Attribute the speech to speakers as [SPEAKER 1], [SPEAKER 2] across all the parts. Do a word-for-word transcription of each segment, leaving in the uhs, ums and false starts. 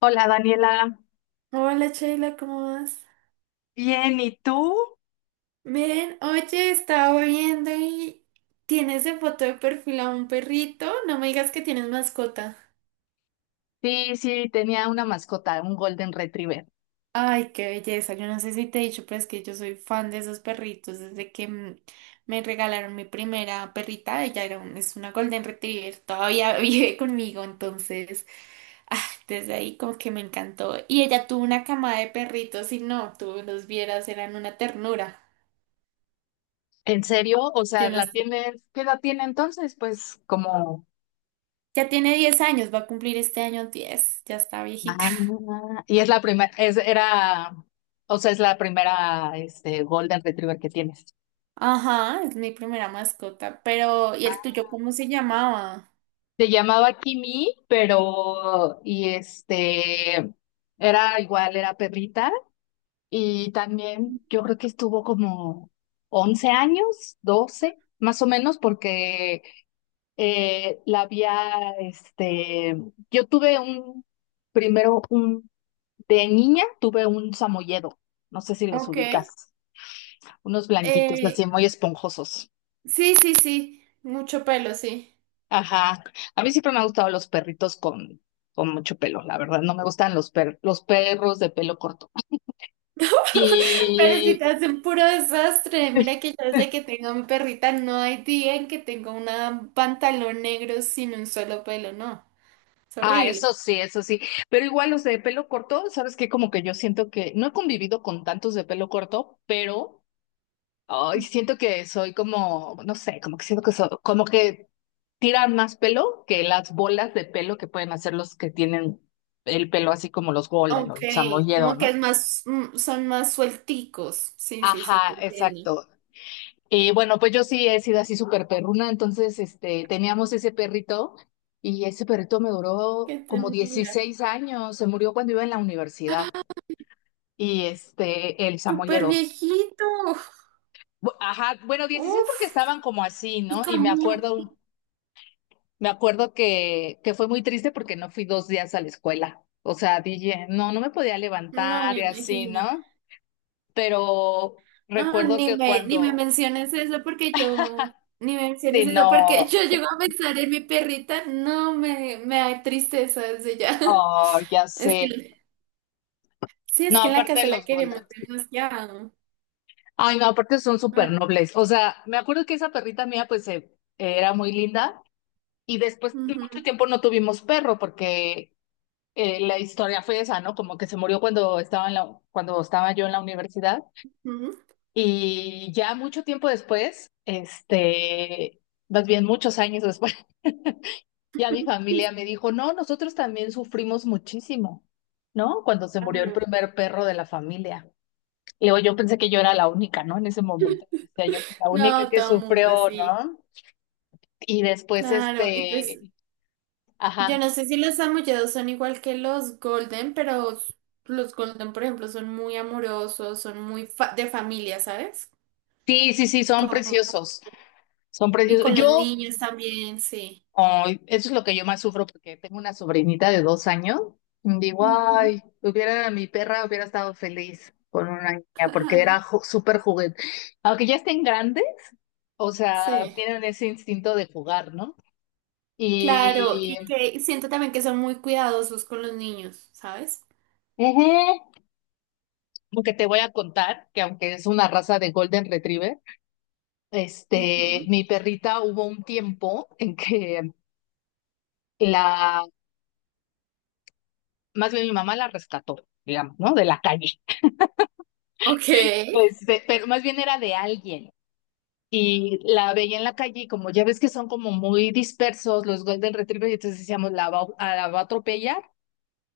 [SPEAKER 1] Hola, Daniela.
[SPEAKER 2] Hola Sheila, ¿cómo vas?
[SPEAKER 1] Bien, ¿y tú?
[SPEAKER 2] Miren, oye, estaba viendo y tienes en foto de perfil a un perrito. No me digas que tienes mascota.
[SPEAKER 1] Sí, sí, tenía una mascota, un Golden Retriever.
[SPEAKER 2] Ay, qué belleza. Yo no sé si te he dicho, pero es que yo soy fan de esos perritos. Desde que mm, me regalaron mi primera perrita, ella era un- es una Golden Retriever, todavía vive conmigo, entonces, ah, desde ahí como que me encantó. Y ella tuvo una camada de perritos y no, tú los vieras, eran una ternura.
[SPEAKER 1] ¿En serio? O
[SPEAKER 2] Yo
[SPEAKER 1] sea,
[SPEAKER 2] no
[SPEAKER 1] ¿la
[SPEAKER 2] sé.
[SPEAKER 1] tienes? ¿Qué edad tiene entonces? Pues como.
[SPEAKER 2] Ya tiene diez años, va a cumplir este año diez. Ya está viejita.
[SPEAKER 1] Ah, y es la primera, es, era, o sea, es la primera, este, Golden Retriever que tienes.
[SPEAKER 2] Ajá, es mi primera mascota, pero ¿y el tuyo cómo se llamaba?
[SPEAKER 1] Se llamaba Kimi, pero, y este, era igual, era perrita, y también yo creo que estuvo como once años, doce más o menos, porque, eh, la había, este, yo tuve un, primero un, de niña tuve un samoyedo, no sé si los
[SPEAKER 2] Ok.
[SPEAKER 1] ubicas, unos blanquitos así
[SPEAKER 2] Eh,
[SPEAKER 1] muy esponjosos.
[SPEAKER 2] sí, sí, sí, mucho pelo, sí.
[SPEAKER 1] Ajá, a mí siempre me han gustado los perritos con, con mucho pelo, la verdad, no me gustan los, per- los perros de pelo corto.
[SPEAKER 2] Pero si
[SPEAKER 1] Y...
[SPEAKER 2] te hacen puro desastre, mira que yo desde que tengo a mi perrita no hay día en que tenga un pantalón negro sin un solo pelo, no, es
[SPEAKER 1] Ah,
[SPEAKER 2] horrible.
[SPEAKER 1] eso sí, eso sí. Pero igual los de pelo corto, ¿sabes qué? Como que yo siento que no he convivido con tantos de pelo corto, pero ay, siento que soy como, no sé, como que siento que soy, como que tiran más pelo que las bolas de pelo que pueden hacer los que tienen el pelo así como los Golden o
[SPEAKER 2] Ok,
[SPEAKER 1] los Samoyedo,
[SPEAKER 2] como que
[SPEAKER 1] ¿no?
[SPEAKER 2] es más, mm, son más suelticos. Sí, sí, sí, te
[SPEAKER 1] Ajá,
[SPEAKER 2] entiendo.
[SPEAKER 1] exacto. Y bueno, pues yo sí he sido así súper perruna, entonces este, teníamos ese perrito y ese perrito me duró
[SPEAKER 2] Qué
[SPEAKER 1] como
[SPEAKER 2] ternura.
[SPEAKER 1] dieciséis años, se murió cuando iba en la universidad y este, el
[SPEAKER 2] Súper
[SPEAKER 1] Samoyedo.
[SPEAKER 2] viejito.
[SPEAKER 1] Bu- Ajá, bueno, dieciséis porque estaban
[SPEAKER 2] Uf.
[SPEAKER 1] como así,
[SPEAKER 2] ¿Y
[SPEAKER 1] ¿no? Y me
[SPEAKER 2] cómo?
[SPEAKER 1] acuerdo. Me acuerdo que, que fue muy triste porque no fui dos días a la escuela. O sea, dije, no, no me podía
[SPEAKER 2] No
[SPEAKER 1] levantar
[SPEAKER 2] me
[SPEAKER 1] y así,
[SPEAKER 2] imagino.
[SPEAKER 1] ¿no? Pero
[SPEAKER 2] No,
[SPEAKER 1] recuerdo
[SPEAKER 2] ni
[SPEAKER 1] que
[SPEAKER 2] me, ni me
[SPEAKER 1] cuando,
[SPEAKER 2] menciones eso porque yo, ni me
[SPEAKER 1] sí,
[SPEAKER 2] menciones eso porque
[SPEAKER 1] no,
[SPEAKER 2] yo llego a pensar en mi perrita. No, me, me da tristeza desde ya.
[SPEAKER 1] oh, ya
[SPEAKER 2] Es
[SPEAKER 1] sé.
[SPEAKER 2] que, sí,
[SPEAKER 1] No,
[SPEAKER 2] es que en la
[SPEAKER 1] aparte de
[SPEAKER 2] casa la
[SPEAKER 1] los
[SPEAKER 2] queremos
[SPEAKER 1] Golden.
[SPEAKER 2] demasiado.
[SPEAKER 1] Ay, no, aparte son súper
[SPEAKER 2] Ay,
[SPEAKER 1] nobles. O sea, me acuerdo que esa perrita mía, pues, eh, era muy linda. Y después, de mucho
[SPEAKER 2] ujú,
[SPEAKER 1] tiempo no tuvimos perro porque eh, la historia fue esa, ¿no? Como que se murió cuando estaba en la, cuando estaba yo en la universidad.
[SPEAKER 2] ujú,
[SPEAKER 1] Y ya mucho tiempo después, este, más bien muchos años después, ya mi familia me dijo, no, nosotros también sufrimos muchísimo, ¿no? Cuando se murió el
[SPEAKER 2] claro.
[SPEAKER 1] primer perro de la familia. Y luego yo pensé que yo era la única, ¿no? En ese momento, o sea, yo fui la única
[SPEAKER 2] No,
[SPEAKER 1] que
[SPEAKER 2] todo el mundo,
[SPEAKER 1] sufrió,
[SPEAKER 2] sí.
[SPEAKER 1] ¿no? Y después,
[SPEAKER 2] Claro. Y pues,
[SPEAKER 1] este,
[SPEAKER 2] yo
[SPEAKER 1] ajá,
[SPEAKER 2] no sé si los samoyedos son igual que los golden, pero s- los golden, por ejemplo, son muy amorosos, son muy fa- de familia, ¿sabes?
[SPEAKER 1] sí, sí, sí, son
[SPEAKER 2] Como-
[SPEAKER 1] preciosos, son
[SPEAKER 2] y
[SPEAKER 1] preciosos.
[SPEAKER 2] con los
[SPEAKER 1] Yo
[SPEAKER 2] niños también, sí.
[SPEAKER 1] ay, eso es lo que yo más sufro porque tengo una sobrinita de dos años. Digo,
[SPEAKER 2] Ujú.
[SPEAKER 1] ay, hubiera mi perra hubiera estado feliz con una niña porque era
[SPEAKER 2] Claro.
[SPEAKER 1] ju- súper juguete. Aunque ya estén grandes, o sea,
[SPEAKER 2] Sí,
[SPEAKER 1] tienen ese instinto de jugar, ¿no?
[SPEAKER 2] claro, y
[SPEAKER 1] Y
[SPEAKER 2] que siento también que son muy cuidadosos con los niños, ¿sabes?
[SPEAKER 1] ujú, aunque te voy a contar que aunque es una raza de Golden Retriever, este,
[SPEAKER 2] Ujú.
[SPEAKER 1] mi perrita hubo un tiempo en que la, más bien mi mamá la rescató, digamos, ¿no? De la calle.
[SPEAKER 2] Ok.
[SPEAKER 1] Este, pero más bien era de alguien. Y la veía en la calle y como ya ves que son como muy dispersos los Golden Retriever, y entonces decíamos, la va, a- la va a atropellar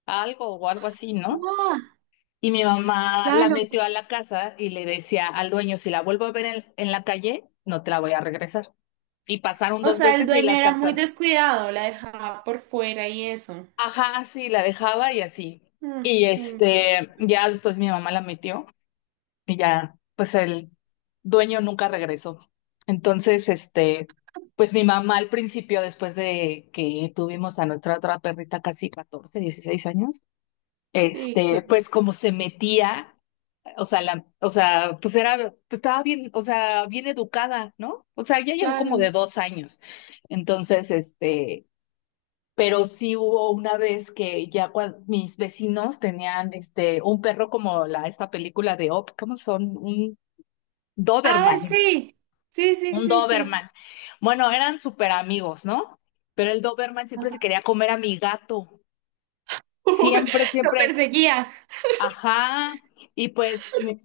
[SPEAKER 1] algo o algo así, ¿no?
[SPEAKER 2] Ah,
[SPEAKER 1] Y mi mamá la
[SPEAKER 2] claro.
[SPEAKER 1] metió a la casa y le decía al dueño, si la vuelvo a ver en, en la calle, no te la voy a regresar. Y pasaron
[SPEAKER 2] O
[SPEAKER 1] dos
[SPEAKER 2] sea, el
[SPEAKER 1] veces y
[SPEAKER 2] dueño
[SPEAKER 1] la
[SPEAKER 2] era muy
[SPEAKER 1] tercera.
[SPEAKER 2] descuidado, la dejaba por fuera y eso.
[SPEAKER 1] Ajá, sí, la dejaba y así.
[SPEAKER 2] Mm,
[SPEAKER 1] Y
[SPEAKER 2] mm,
[SPEAKER 1] este, ya después mi mamá la metió y ya, pues él dueño nunca regresó. Entonces, este, pues mi mamá al principio, después de que tuvimos a nuestra otra perrita casi catorce, dieciséis años,
[SPEAKER 2] Sí,
[SPEAKER 1] este,
[SPEAKER 2] cla-
[SPEAKER 1] pues como se metía, o sea, la, o sea, pues era, pues estaba bien, o sea, bien educada, ¿no? O sea, ya llegó como de
[SPEAKER 2] claro.
[SPEAKER 1] dos años. Entonces, este, pero sí hubo una vez que ya cuando mis vecinos tenían este, un perro como la, esta película de Op, ¿cómo son? Un
[SPEAKER 2] Ay,
[SPEAKER 1] Doberman.
[SPEAKER 2] sí. Sí, sí,
[SPEAKER 1] Un
[SPEAKER 2] sí, sí.
[SPEAKER 1] Doberman. Bueno, eran súper amigos, ¿no? Pero el Doberman siempre se
[SPEAKER 2] Ajá.
[SPEAKER 1] quería comer a mi gato. Siempre,
[SPEAKER 2] Lo
[SPEAKER 1] siempre.
[SPEAKER 2] perseguía.
[SPEAKER 1] Ajá. Y pues, mi-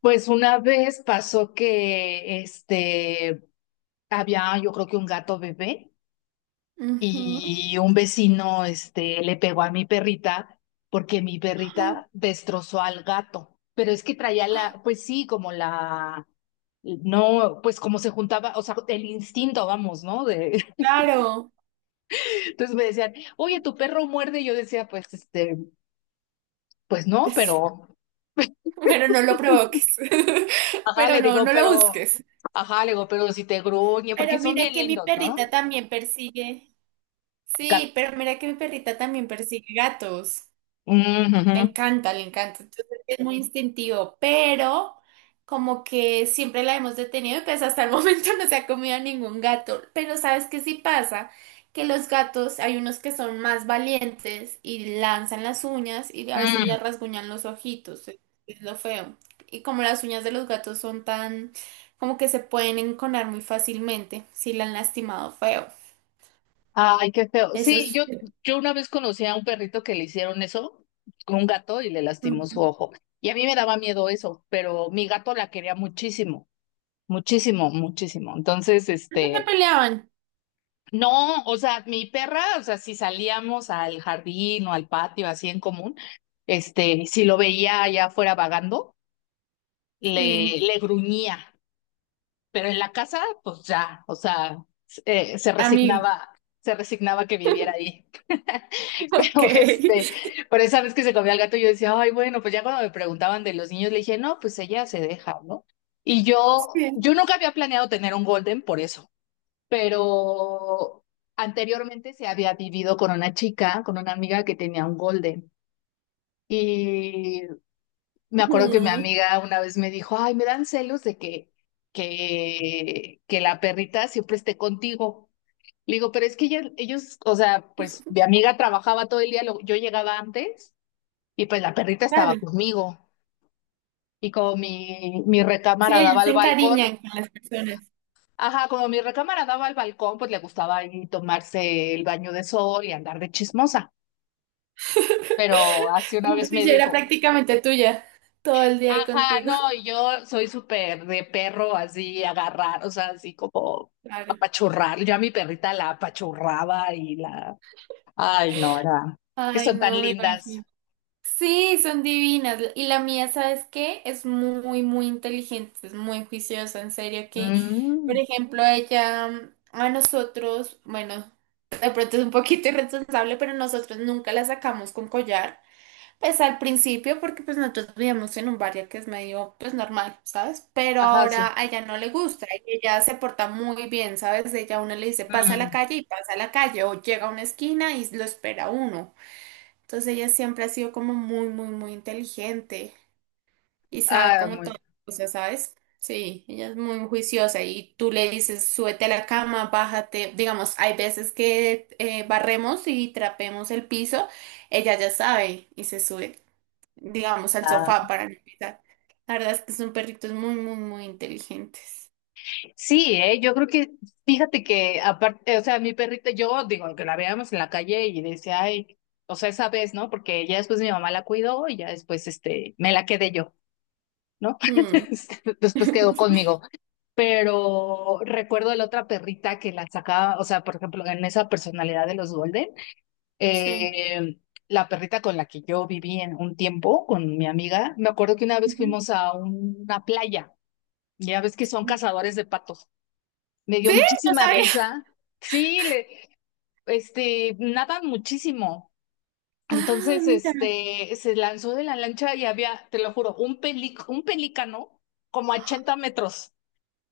[SPEAKER 1] pues una vez pasó que este había, yo creo que un gato bebé
[SPEAKER 2] Ujú.
[SPEAKER 1] y un vecino este le pegó a mi perrita porque mi
[SPEAKER 2] Ah,
[SPEAKER 1] perrita destrozó al gato. Pero es que traía la, pues sí, como la no, pues como se juntaba, o sea, el instinto, vamos, ¿no? De.
[SPEAKER 2] claro.
[SPEAKER 1] Entonces me decían, oye, tu perro muerde. Y yo decía, pues, este, pues no,
[SPEAKER 2] Pues,
[SPEAKER 1] pero,
[SPEAKER 2] pero no lo provoques.
[SPEAKER 1] ajá,
[SPEAKER 2] Pero
[SPEAKER 1] le
[SPEAKER 2] no,
[SPEAKER 1] digo,
[SPEAKER 2] no lo
[SPEAKER 1] pero,
[SPEAKER 2] busques.
[SPEAKER 1] ajá, le digo, pero si te gruñe, porque
[SPEAKER 2] Pero
[SPEAKER 1] son
[SPEAKER 2] mira
[SPEAKER 1] bien
[SPEAKER 2] que mi
[SPEAKER 1] lindos, ¿no?
[SPEAKER 2] perrita también persigue.
[SPEAKER 1] Cat-
[SPEAKER 2] Sí, pero mira que mi perrita también persigue gatos.
[SPEAKER 1] Mm,
[SPEAKER 2] Le
[SPEAKER 1] ujú.
[SPEAKER 2] encanta, le encanta. Entonces es muy instintivo, pero como que siempre la hemos detenido y pues hasta el momento no se ha comido a ningún gato. Pero ¿sabes qué sí pasa? Que los gatos, hay unos que son más valientes y lanzan las uñas y a veces le
[SPEAKER 1] Mm.
[SPEAKER 2] rasguñan los ojitos. Es es lo feo. Y como las uñas de los gatos son tan, como que se pueden enconar muy fácilmente si la han lastimado feo.
[SPEAKER 1] Ay, qué feo.
[SPEAKER 2] Eso
[SPEAKER 1] Sí,
[SPEAKER 2] es...
[SPEAKER 1] yo, yo una vez conocí a un perrito que le hicieron eso con un gato y le lastimó su
[SPEAKER 2] Ujú.
[SPEAKER 1] ojo. Y a mí me daba miedo eso, pero mi gato la quería muchísimo, muchísimo, muchísimo. Entonces,
[SPEAKER 2] No se
[SPEAKER 1] este,
[SPEAKER 2] peleaban.
[SPEAKER 1] no, o sea, mi perra, o sea, si salíamos al jardín o al patio así en común, este, si lo veía allá afuera vagando, le,
[SPEAKER 2] Sí.
[SPEAKER 1] le gruñía, pero en la casa, pues ya, o sea, eh, se
[SPEAKER 2] Amigo.
[SPEAKER 1] resignaba, se resignaba que viviera ahí.
[SPEAKER 2] Ok.
[SPEAKER 1] Pero este, por esa vez que se comió al gato, yo decía, ay, bueno, pues ya cuando me preguntaban de los niños, le dije, no, pues ella se deja, ¿no? Y yo,
[SPEAKER 2] Sí,
[SPEAKER 1] yo nunca había planeado tener un golden por eso pero anteriormente se había vivido con una chica, con una amiga que tenía un golden. Y me acuerdo que mi
[SPEAKER 2] mm,
[SPEAKER 1] amiga una vez me dijo, ay, me dan celos de que, que, que la perrita siempre esté contigo. Le digo, pero es que ella- ellos, o sea, pues mi amiga trabajaba todo el día, lo- yo llegaba antes y pues la perrita estaba
[SPEAKER 2] claro.
[SPEAKER 1] conmigo. Y como mi, mi recámara
[SPEAKER 2] Sí,
[SPEAKER 1] daba
[SPEAKER 2] se
[SPEAKER 1] al balcón,
[SPEAKER 2] encariñan con las personas.
[SPEAKER 1] ajá, como mi recámara daba al balcón, pues le gustaba ahí tomarse el baño de sol y andar de chismosa. Pero así una
[SPEAKER 2] Mejor
[SPEAKER 1] vez me
[SPEAKER 2] dicho, era
[SPEAKER 1] dijo,
[SPEAKER 2] prácticamente tuya todo el día ahí
[SPEAKER 1] ajá,
[SPEAKER 2] contigo.
[SPEAKER 1] no, y yo soy súper de perro, así agarrar, o sea, así como
[SPEAKER 2] Claro.
[SPEAKER 1] apachurrar. Yo a mi perrita la apachurraba y la, ay, no, era, que
[SPEAKER 2] Ay,
[SPEAKER 1] son tan
[SPEAKER 2] no me
[SPEAKER 1] lindas.
[SPEAKER 2] imagino. Sí, son divinas. Y la mía, ¿sabes qué? Es muy, muy inteligente, es muy juiciosa, en serio, que, por
[SPEAKER 1] Mm,
[SPEAKER 2] ejemplo, ella mm, a nosotros, bueno, de pronto es un poquito irresponsable, pero nosotros nunca la sacamos con collar. Pues al principio, porque pues nosotros vivíamos en un barrio que es medio pues normal, ¿sabes? Pero
[SPEAKER 1] ajá, sí.
[SPEAKER 2] ahora a ella no le gusta y ella se porta muy bien, ¿sabes? Ella a uno le dice pasa a la
[SPEAKER 1] Mm,
[SPEAKER 2] calle y pasa a la calle o llega a una esquina y lo espera a uno. Entonces ella siempre ha sido como muy, muy, muy inteligente y sabe
[SPEAKER 1] ah,
[SPEAKER 2] como
[SPEAKER 1] muy.
[SPEAKER 2] todas las cosas, ¿sabes? Sí, ella es muy juiciosa y tú le dices súbete a la cama, bájate. Digamos, hay veces que eh, barremos y trapemos el piso, ella ya sabe y se sube digamos, al
[SPEAKER 1] Ah.
[SPEAKER 2] sofá para no pisar. La verdad es que son perritos muy, muy, muy inteligentes.
[SPEAKER 1] Sí, eh, yo creo que, fíjate que aparte, o sea, mi perrita, yo digo que la veíamos en la calle y decía, ay, o sea, esa vez, ¿no? Porque ya después mi mamá la cuidó y ya después, este, me la quedé yo, ¿no?
[SPEAKER 2] Mm.
[SPEAKER 1] Después quedó conmigo. Pero recuerdo la otra perrita que la sacaba, o sea, por ejemplo, en esa personalidad de los Golden,
[SPEAKER 2] Sí.
[SPEAKER 1] eh, la perrita con la que yo viví en un tiempo, con mi amiga, me acuerdo que una vez
[SPEAKER 2] Ujú.
[SPEAKER 1] fuimos a una playa, ya ves que son cazadores de patos. Me dio
[SPEAKER 2] Sí, no
[SPEAKER 1] muchísima
[SPEAKER 2] sabía.
[SPEAKER 1] risa. Sí, le, este, nadan muchísimo.
[SPEAKER 2] Ah,
[SPEAKER 1] Entonces,
[SPEAKER 2] mira.
[SPEAKER 1] este, se lanzó de la lancha y había, te lo juro, un peli- un pelícano como a ochenta metros.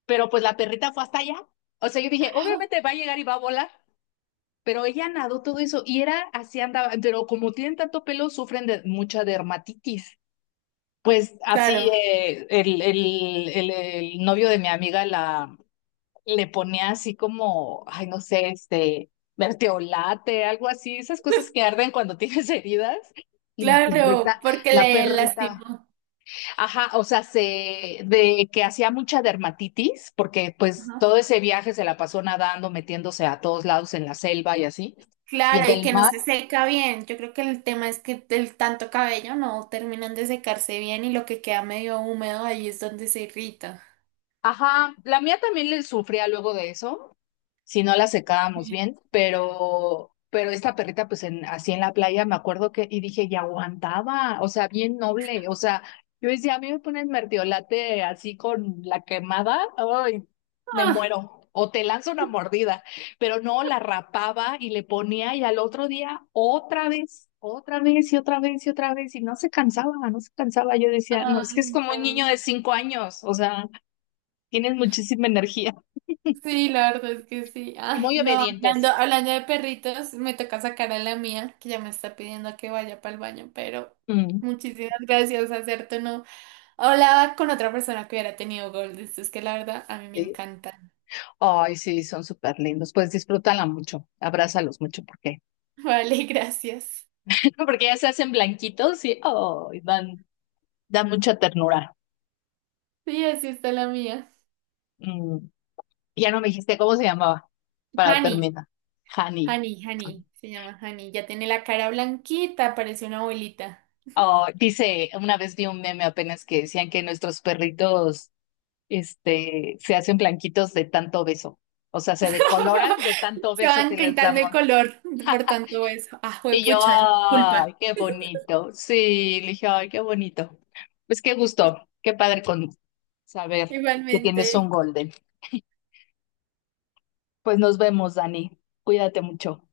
[SPEAKER 1] Pero pues la perrita fue hasta allá. O sea, yo dije, obviamente va a llegar y va a volar. Pero ella nadó todo eso y era así andaba. Pero como tienen tanto pelo, sufren de mucha dermatitis. Pues así
[SPEAKER 2] Claro,
[SPEAKER 1] eh, el, el, el, el novio de mi amiga la le ponía así como, ay, no sé, este, verteolate, algo así, esas cosas que arden cuando tienes heridas. Y la
[SPEAKER 2] claro,
[SPEAKER 1] perrita,
[SPEAKER 2] porque
[SPEAKER 1] la
[SPEAKER 2] le
[SPEAKER 1] perrita,
[SPEAKER 2] lastimó.
[SPEAKER 1] ajá, o sea, se, de que hacía mucha dermatitis, porque pues
[SPEAKER 2] Ajá.
[SPEAKER 1] todo ese viaje se la pasó nadando, metiéndose a todos lados en la selva y así, y
[SPEAKER 2] Claro,
[SPEAKER 1] en
[SPEAKER 2] y
[SPEAKER 1] el
[SPEAKER 2] que no
[SPEAKER 1] mar.
[SPEAKER 2] se seca bien. Yo creo que el tema es que el tanto cabello no terminan de secarse bien y lo que queda medio húmedo ahí es donde se irrita.
[SPEAKER 1] Ajá, la mía también le sufría luego de eso, si no la secábamos
[SPEAKER 2] Sí.
[SPEAKER 1] bien, pero, pero esta perrita, pues en, así en la playa, me acuerdo que, y dije, y aguantaba, o sea, bien noble, o sea, yo decía, a mí me ponen mertiolate así con la quemada, ay, me
[SPEAKER 2] Ah,
[SPEAKER 1] muero. O te lanzo una mordida, pero no, la rapaba y le ponía y al otro día otra vez, otra vez y otra vez y otra vez y no se cansaba, no se cansaba. Yo decía, no, es que es
[SPEAKER 2] ay,
[SPEAKER 1] como un niño
[SPEAKER 2] no.
[SPEAKER 1] de cinco años, o sea, tienes muchísima energía
[SPEAKER 2] Sí, la verdad es que sí.
[SPEAKER 1] y
[SPEAKER 2] Ay,
[SPEAKER 1] muy
[SPEAKER 2] no, hablando,
[SPEAKER 1] obedientes.
[SPEAKER 2] hablando de perritos, me toca sacar a la mía, que ya me está pidiendo que vaya para el baño, pero
[SPEAKER 1] Mm.
[SPEAKER 2] muchísimas gracias, acerto, no. Hablaba con otra persona que hubiera tenido Gold, esto es que la verdad a mí me
[SPEAKER 1] Sí.
[SPEAKER 2] encanta.
[SPEAKER 1] Ay, sí, son súper lindos. Pues disfrútala mucho, abrázalos mucho porque,
[SPEAKER 2] Vale, gracias.
[SPEAKER 1] porque ya se hacen blanquitos y ay, dan, dan mucha ternura.
[SPEAKER 2] Sí, así está la mía.
[SPEAKER 1] Mm, Ya no me dijiste cómo se llamaba para
[SPEAKER 2] Hani,
[SPEAKER 1] terminar. Honey.
[SPEAKER 2] Hani, Hani, se llama Hani. Ya tiene la cara blanquita, parece una abuelita.
[SPEAKER 1] Oh, dice, una vez vi un meme apenas que decían que nuestros perritos, este, se hacen blanquitos de tanto beso. O sea, se decoloran de tanto
[SPEAKER 2] Se
[SPEAKER 1] beso
[SPEAKER 2] van
[SPEAKER 1] que les
[SPEAKER 2] pintando el
[SPEAKER 1] damos.
[SPEAKER 2] color por tanto eso. Ah,
[SPEAKER 1] Y yo,
[SPEAKER 2] pucha, disculpa.
[SPEAKER 1] ay, qué bonito. Sí, le dije, ay, qué bonito. Pues qué gusto, qué padre con saber que
[SPEAKER 2] Igualmente.
[SPEAKER 1] tienes un golden. Pues nos vemos, Dani. Cuídate mucho.